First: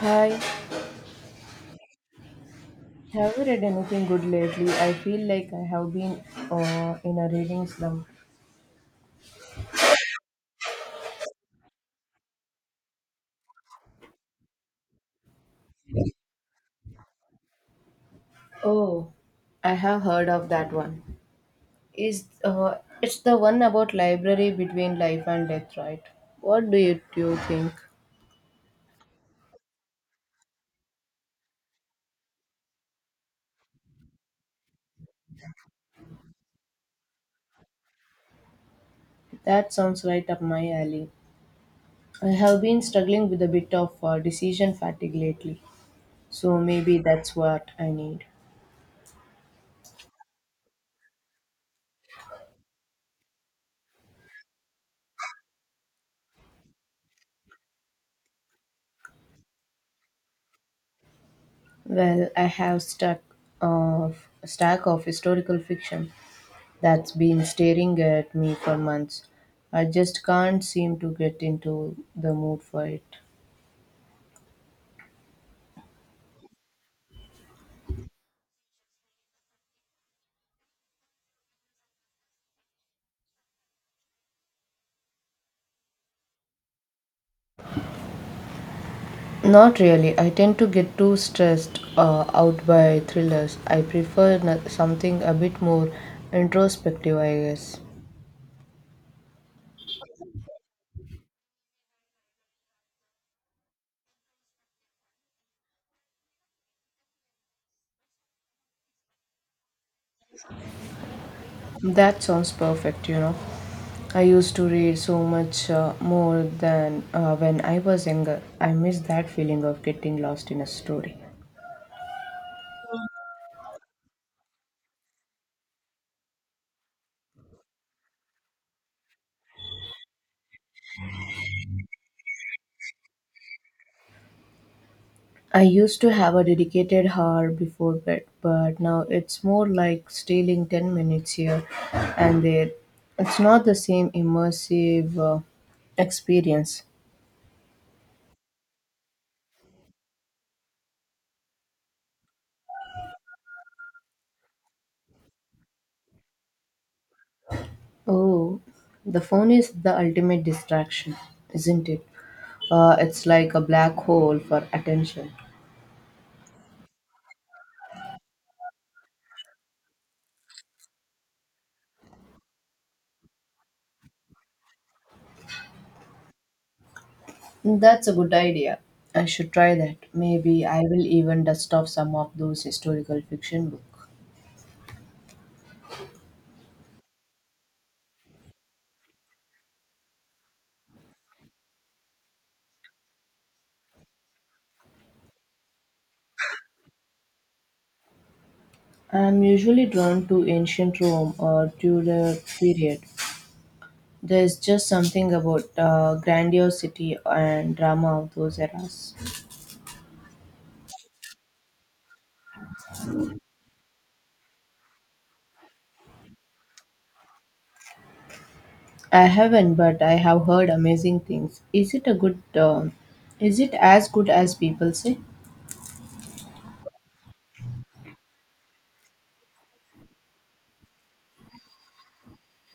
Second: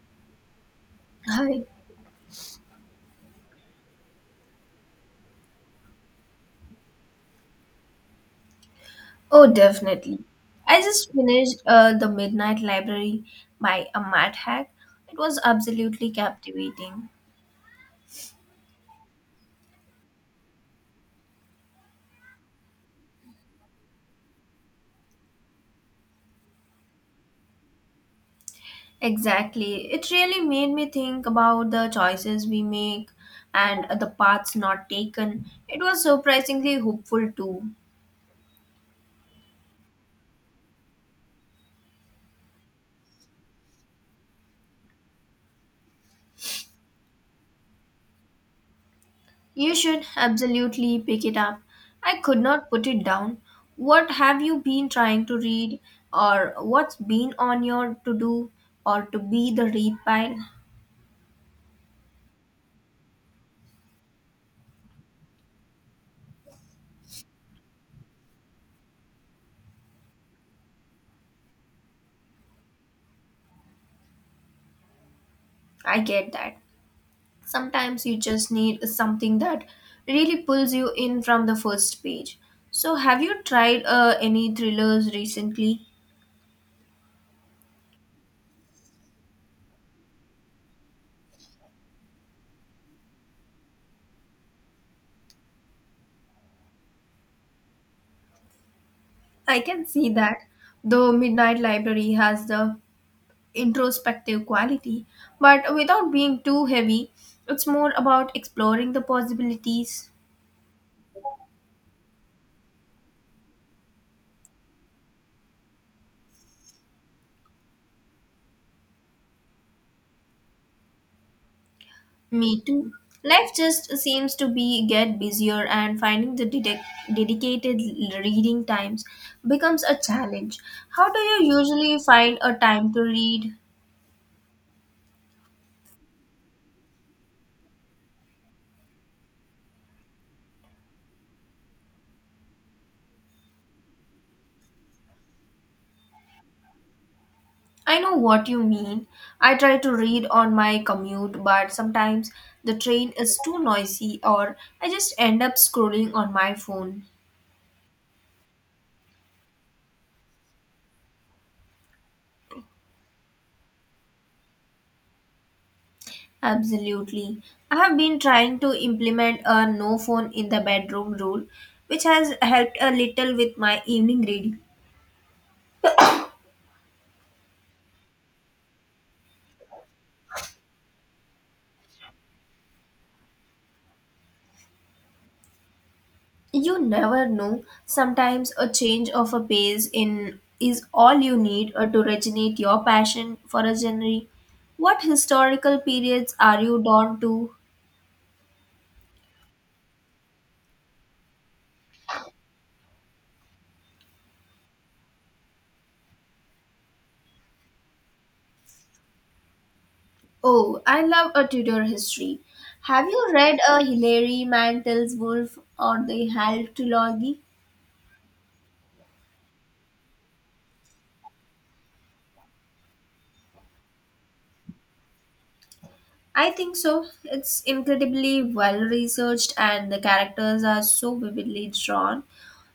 Hi, Hi. have you read anything good lately? I feel like I have been in a reading slump. Oh, definitely. I just finished The Midnight Library by Amat Hack. It was absolutely captivating. Oh, I have heard of that one. Is it's the one about library between life and death, right? What do you think? Exactly. It really made me think about the choices we make and the paths not taken. It was surprisingly hopeful, too. That sounds right up my alley. I have been struggling with a bit of decision fatigue lately, so maybe that's what I need. You should absolutely pick it up. I could not put it down. What have you been trying to read, or what's been on your to do or to be the read pile? Well, I have stuck a stack of historical fiction that's been staring at me for months. I just can't seem to get into the mood for it. I get that. Sometimes you just need something that really pulls you in from the first page. So have you tried any thrillers recently? Not really. I tend to get too stressed out by thrillers. I prefer something a bit more introspective, I guess. I can see that, though Midnight Library has the introspective quality but without being too heavy. It's more about exploring the possibilities. That sounds perfect, you know. I used to read so much more than when I was younger. I miss that feeling of getting lost in a story. Me too. Life just seems to be get busier and finding the dedicated reading times becomes a challenge. How do you usually find a time to read? I used to have a dedicated hour before bed, but now it's more like stealing 10 minutes here and there. It's not the same immersive experience. I know what you mean. I try to read on my commute, but sometimes the train is too noisy or I just end up scrolling on my phone. Oh, the phone is the ultimate distraction, isn't it? It's like a black hole for attention. Absolutely. I have been trying to implement a no phone in the bedroom rule, which has helped a little with my evening reading. That's a good idea. I should try that. Maybe I will even dust off some of those historical fiction books. You never know. Sometimes a change of a pace in is all you need to originate your passion for a genre. What historical periods are you drawn to? I'm usually drawn to ancient Rome or Tudor period. There's just something about grandiosity and drama of those eras. Oh, I love a Tudor history. Have you read a Hilary Mantel's Wolf or the Hal trilogy? I haven't, but I have heard amazing things. Is it a good? Is it as good as people say? I think so. It's incredibly well researched and the characters are so vividly drawn.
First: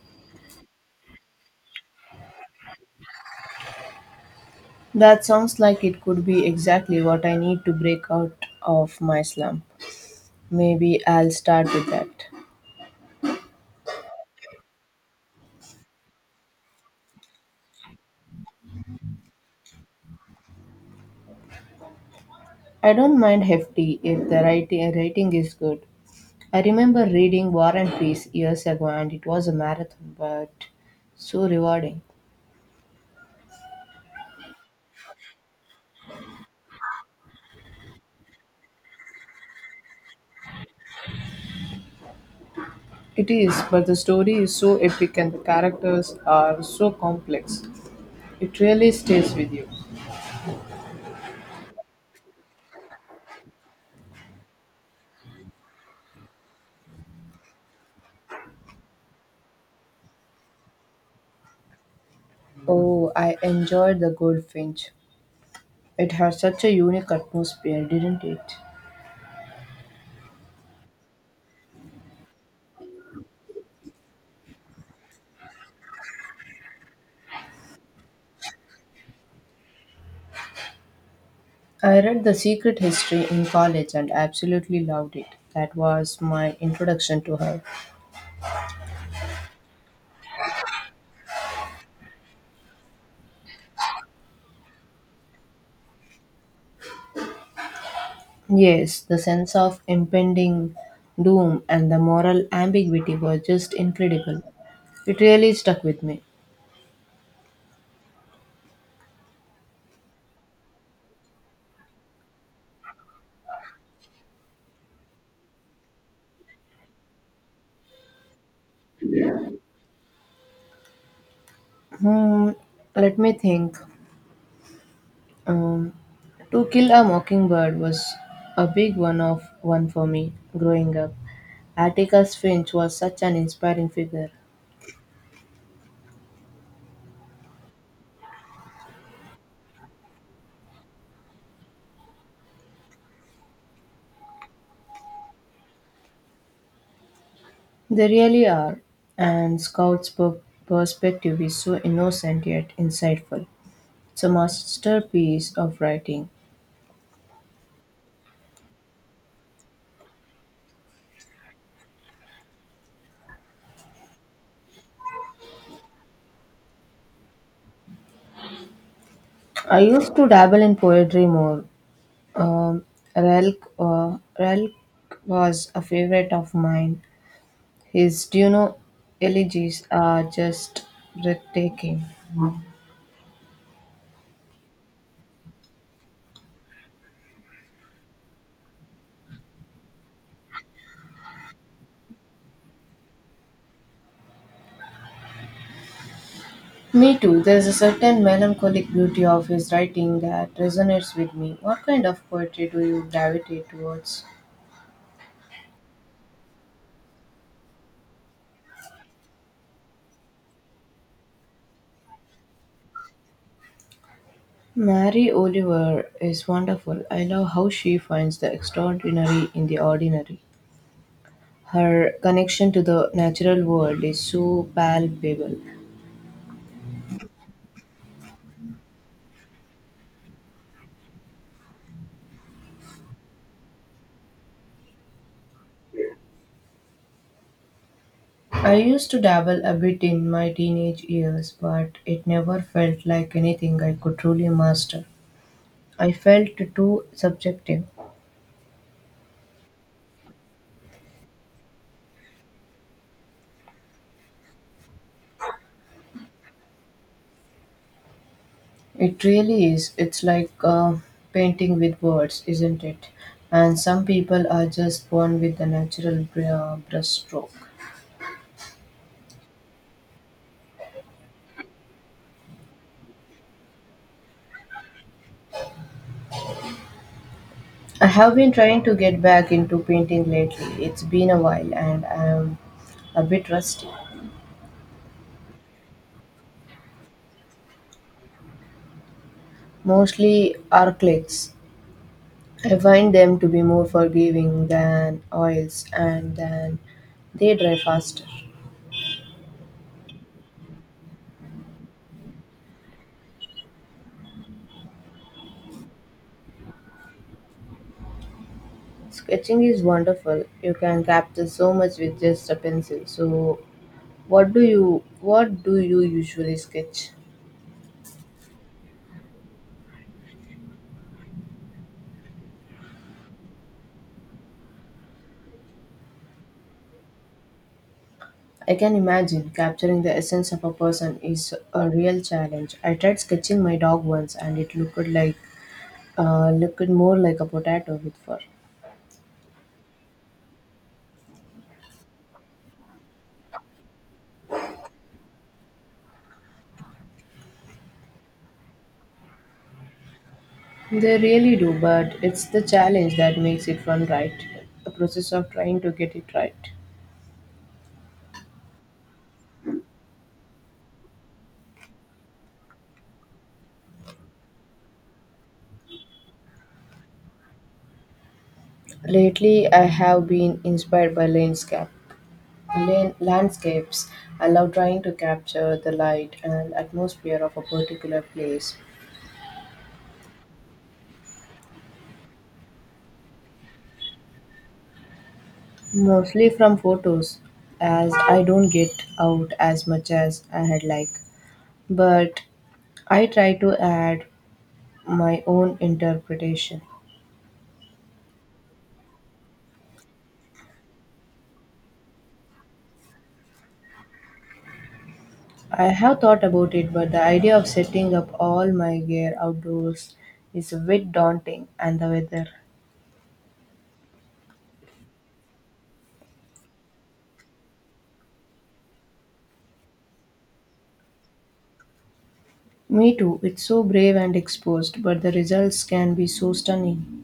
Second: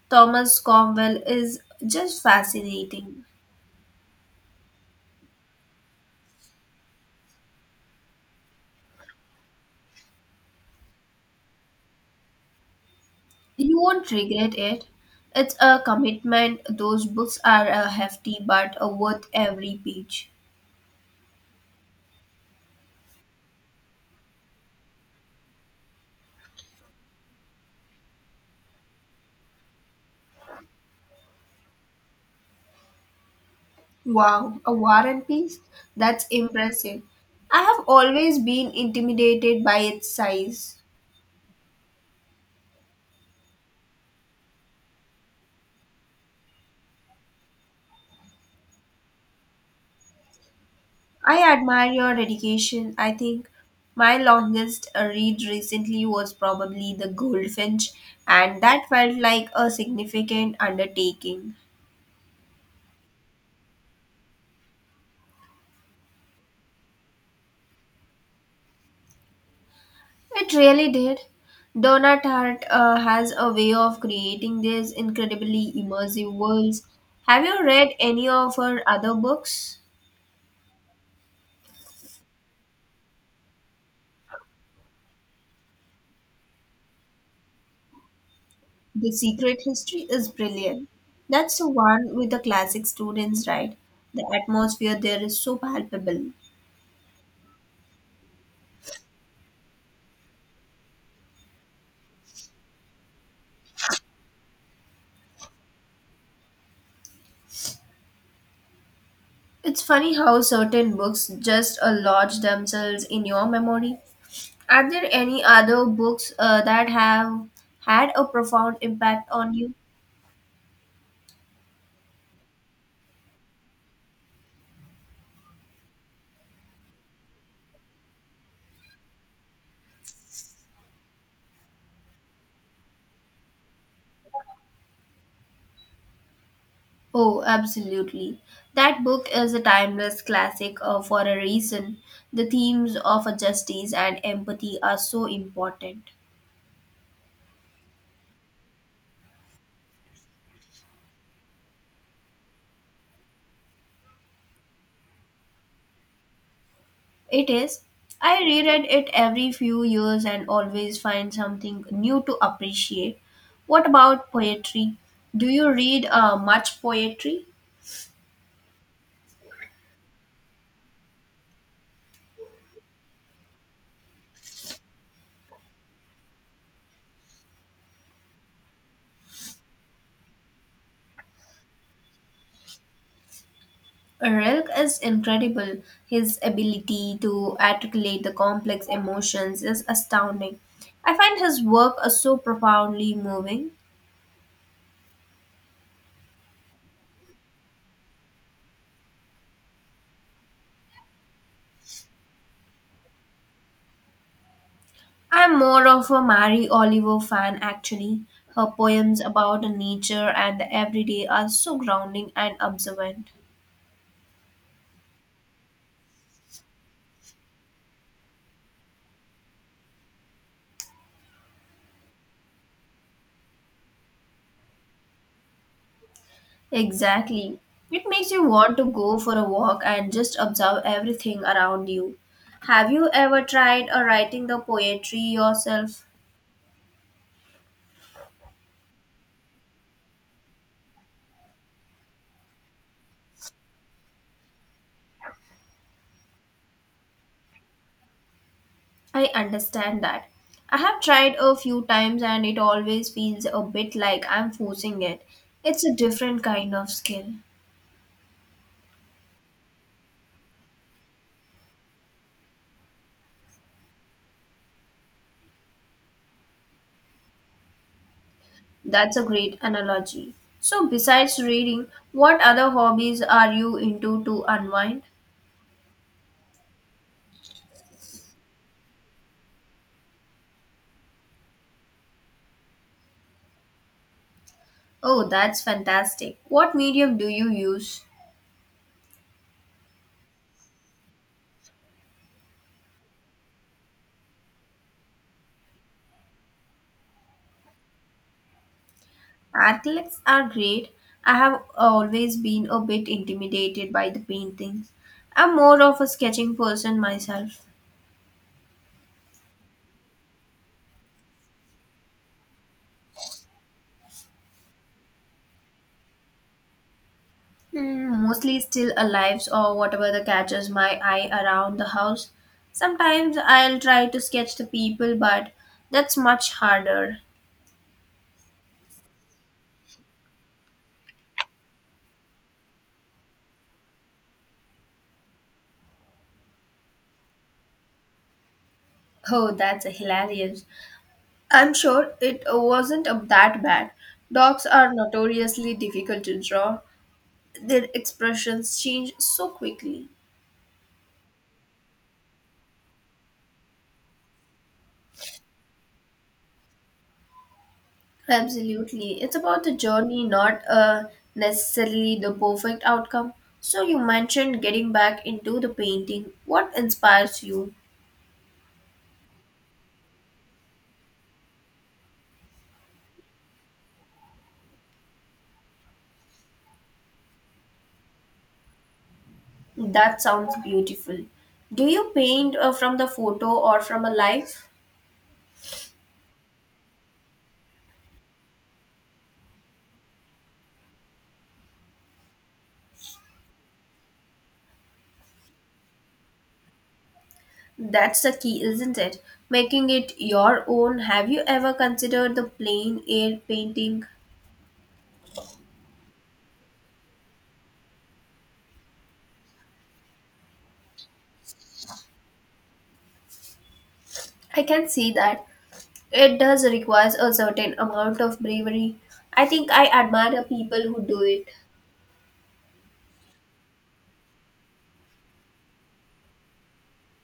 Thomas Cromwell is just fascinating. That sounds like it could be exactly what I need to break out of my slump. Maybe I'll start with that. You won't regret it. It's a commitment. Those books are hefty but worth every page. I don't mind hefty if the writing is good. I remember reading War and Peace years ago and it was a marathon, but so rewarding. Wow, a war and peace? That's impressive. I have always been intimidated by its size. It is, but the story is so epic and the characters are so complex. It really stays with you. I admire your dedication. I think my longest read recently was probably The Goldfinch, and that felt like a significant undertaking. Oh, I enjoyed The Goldfinch. It had such a unique atmosphere, didn't it? It really did. Donna Tartt has a way of creating these incredibly immersive worlds. Have you read any of her other books? I read The Secret History in college and absolutely loved it. That was my introduction to her. The Secret History is brilliant. That's the one with the classic students, right? The atmosphere there is so palpable. Yes, the sense of impending doom and the moral ambiguity were just incredible. It really stuck with me. It's funny how certain books just lodge themselves in your memory. Are there any other books that have had a profound impact on you? Hmm, let me think. Um, To Kill a Mockingbird was a big one for me growing up. Atticus Finch was such an inspiring figure. Oh, absolutely. That book is a timeless classic for a reason. The themes of justice and empathy are so important. They really are, and Scout's perspective is so innocent yet insightful. It's a masterpiece of writing. It is. I reread it every few years and always find something new to appreciate. What about poetry? Do you read much poetry? I used to dabble in poetry more. Um, Relk was a favorite of mine. His, do you know, elegies are just breathtaking. Rilke is incredible. His ability to articulate the complex emotions is astounding. I find his work so profoundly moving. Me too. There's a certain melancholic beauty of his writing that resonates with me. What kind of poetry do you gravitate towards? I'm more of a Mary Oliver fan, actually. Her poems about nature and the everyday are so grounding and observant. Mary Oliver is wonderful. I love how she finds the extraordinary in the ordinary. Her connection to the natural world is so palpable. Exactly. It makes you want to go for a walk and just observe everything around you. Have you ever tried writing the poetry yourself? I used to dabble a bit in my teenage years, but it never felt like anything I could truly master. I felt too subjective. I understand that. I have tried a few times and it always feels a bit like I'm forcing it. It's a different kind of skill. It really is. It's like painting with words, isn't it? And some people are just born with the natural brushstroke. That's a great analogy. So, besides reading, what other hobbies are you into to unwind? I have been trying to get back into painting lately. It's been a while and I'm a bit rusty. Oh, that's fantastic. What medium do you use? Mostly acrylics. I find them to be more forgiving than oils and then they dry faster. Acrylics are great. I have always been a bit intimidated by the paintings. I'm more of a sketching person myself. Sketching is wonderful. You can capture so much with just a pencil. So what do you usually sketch? Hmm, mostly still alives or whatever that catches my eye around the house. Sometimes I'll try to sketch the people, but that's much harder. I can imagine capturing the essence of a person is a real challenge. I tried sketching my dog once and it looked more like a potato with fur. Oh, that's hilarious. I'm sure it wasn't up that bad. Dogs are notoriously difficult to draw. Their expressions change so quickly. They really do, but it's the challenge that makes it fun, right? The process of trying to get it right. Absolutely. It's about the journey, not necessarily the perfect outcome. So, you mentioned getting back into the painting. What inspires you? Lately, I have been inspired by landscapes. I love trying to capture the light and atmosphere of a particular place. That sounds beautiful. Do you paint from the photo or from a life? Mostly from photos, as I don't get out as much as I had like. But I try to add my own interpretation. That's the key, isn't it? Making it your own. Have you ever considered the plain air painting? I have thought about it, but the idea of setting up all my gear outdoors is a bit daunting, and the weather. I can see that. It does require a certain amount of bravery. I think I admire people who do it. Me too, it's so brave and exposed, but the results can be so stunning.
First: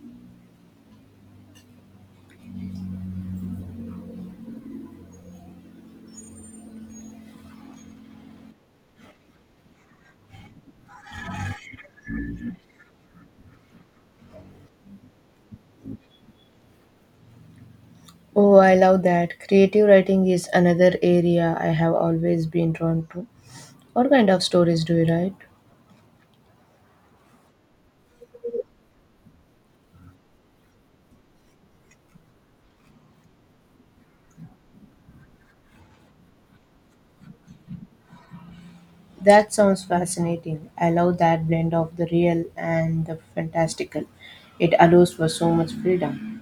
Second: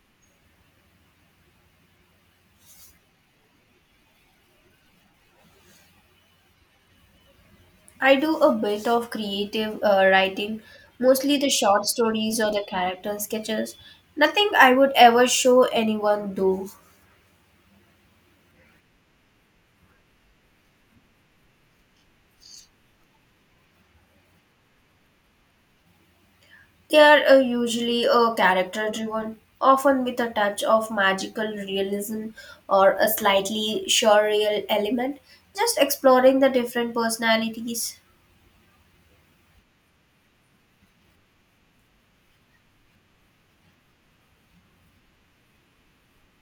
I do a bit of creative writing, mostly the short stories or the character sketches. Nothing I would ever show anyone, though. Oh, I love that. Creative writing is another area I have always been drawn to. What kind of stories do you write? They are usually character driven, often with a touch of magical realism or a slightly surreal element, just exploring the different personalities. That sounds fascinating. I love that blend of the real and the fantastical. It allows for so much freedom.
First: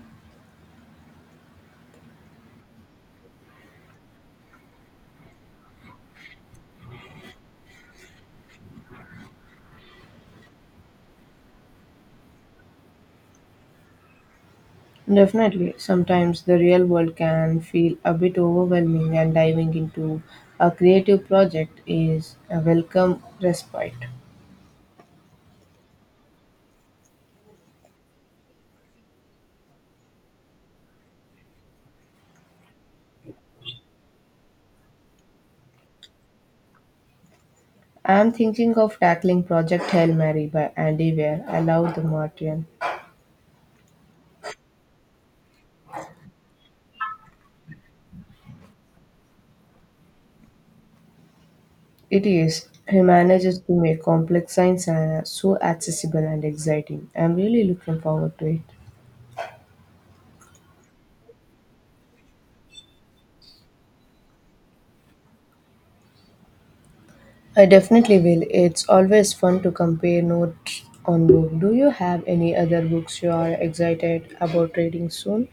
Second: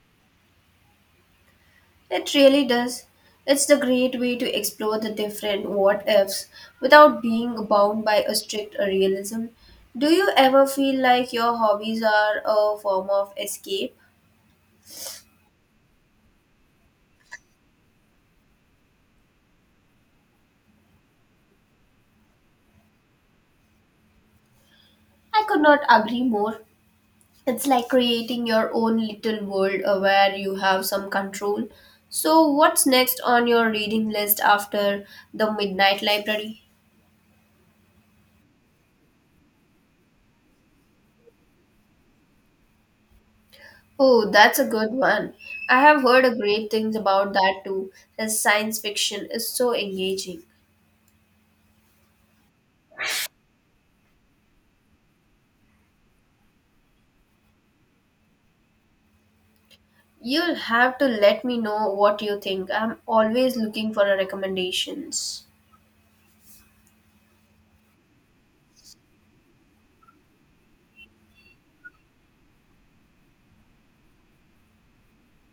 It really does. It's the great way to explore the different what ifs without being bound by a strict realism. Do you ever feel like your hobbies are a form of escape? Definitely, sometimes the real world can feel a bit overwhelming, and diving into a creative project is a welcome respite. I could not agree more. It's like creating your own little world where you have some control. So, what's next on your reading list after the Midnight Library? I'm thinking of tackling Project Hail Mary by Andy Weir. I love the Martian. Oh, that's a good one. I have heard a great things about that too. The science fiction is so engaging. It is. He manages to make complex science so accessible and exciting. I'm really looking forward to it. You'll have to let me know what you think. I'm always looking for recommendations. I definitely will. It's always fun to compare notes on book. Do you have any other books you are excited about reading soon?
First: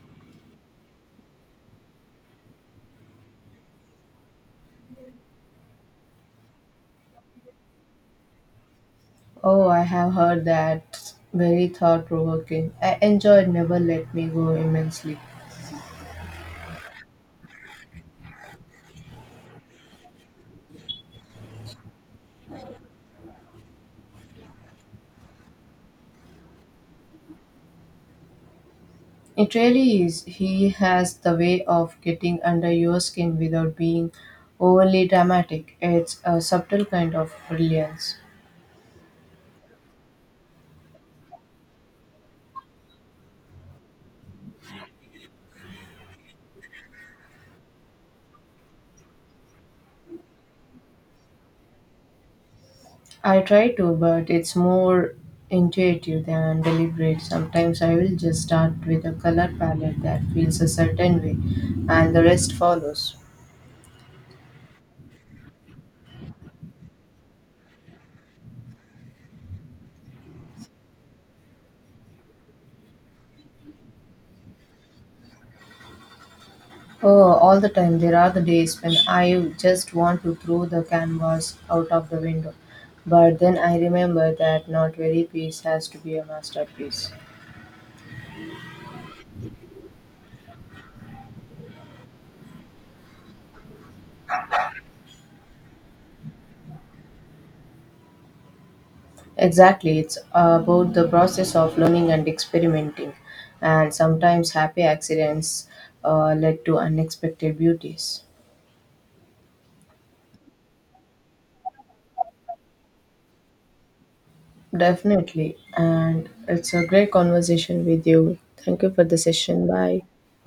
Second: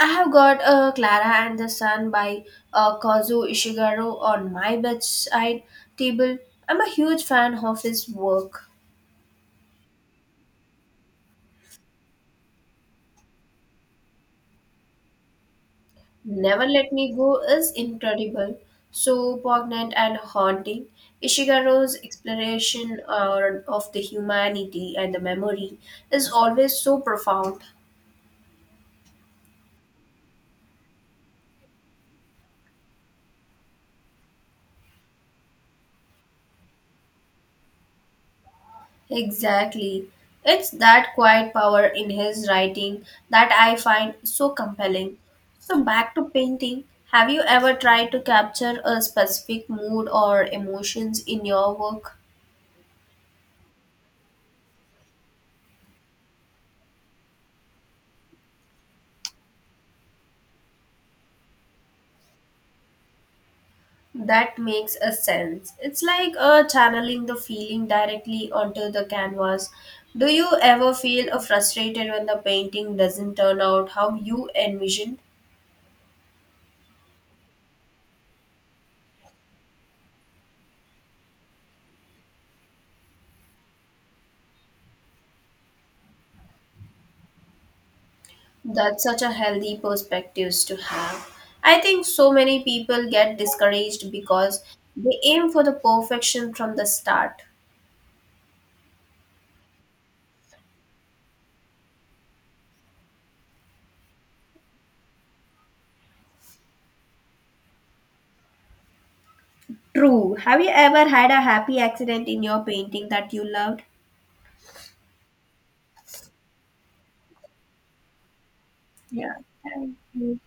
I have got Clara and the Sun by Kazu Ishiguro on my bedside table. I'm a huge fan of his work. Oh, I have heard that. Very thought provoking. I enjoyed Never Let Me Go immensely. Never Let Me Go is incredible, so poignant and haunting. Ishiguro's exploration of the humanity and the memory is always so profound. It really is. He has the way of getting under your skin without being overly dramatic. It's a subtle kind of brilliance. Exactly. It's that quiet power in his writing that I find so compelling. So, back to painting. Have you ever tried to capture a specific mood or emotions in your work? I try to, but it's more intuitive than deliberate. Sometimes I will just start with a color palette that feels a certain way, and the rest follows. That makes a sense. It's like channeling the feeling directly onto the canvas. Do you ever feel frustrated when the painting doesn't turn out how you envision? Oh, all the time. There are the days when I just want to throw the canvas out of the window. But then I remember that not every piece has to be a masterpiece. That's such a healthy perspectives to have. I think so many people get discouraged because they aim for the perfection from the start. Exactly, it's about the process of learning and experimenting. And sometimes happy accidents led to unexpected beauties. True. Have you ever had a happy accident in your painting that you loved? Definitely. And it's a great conversation with you. Thank you for the Yeah. session. Thank Bye. you.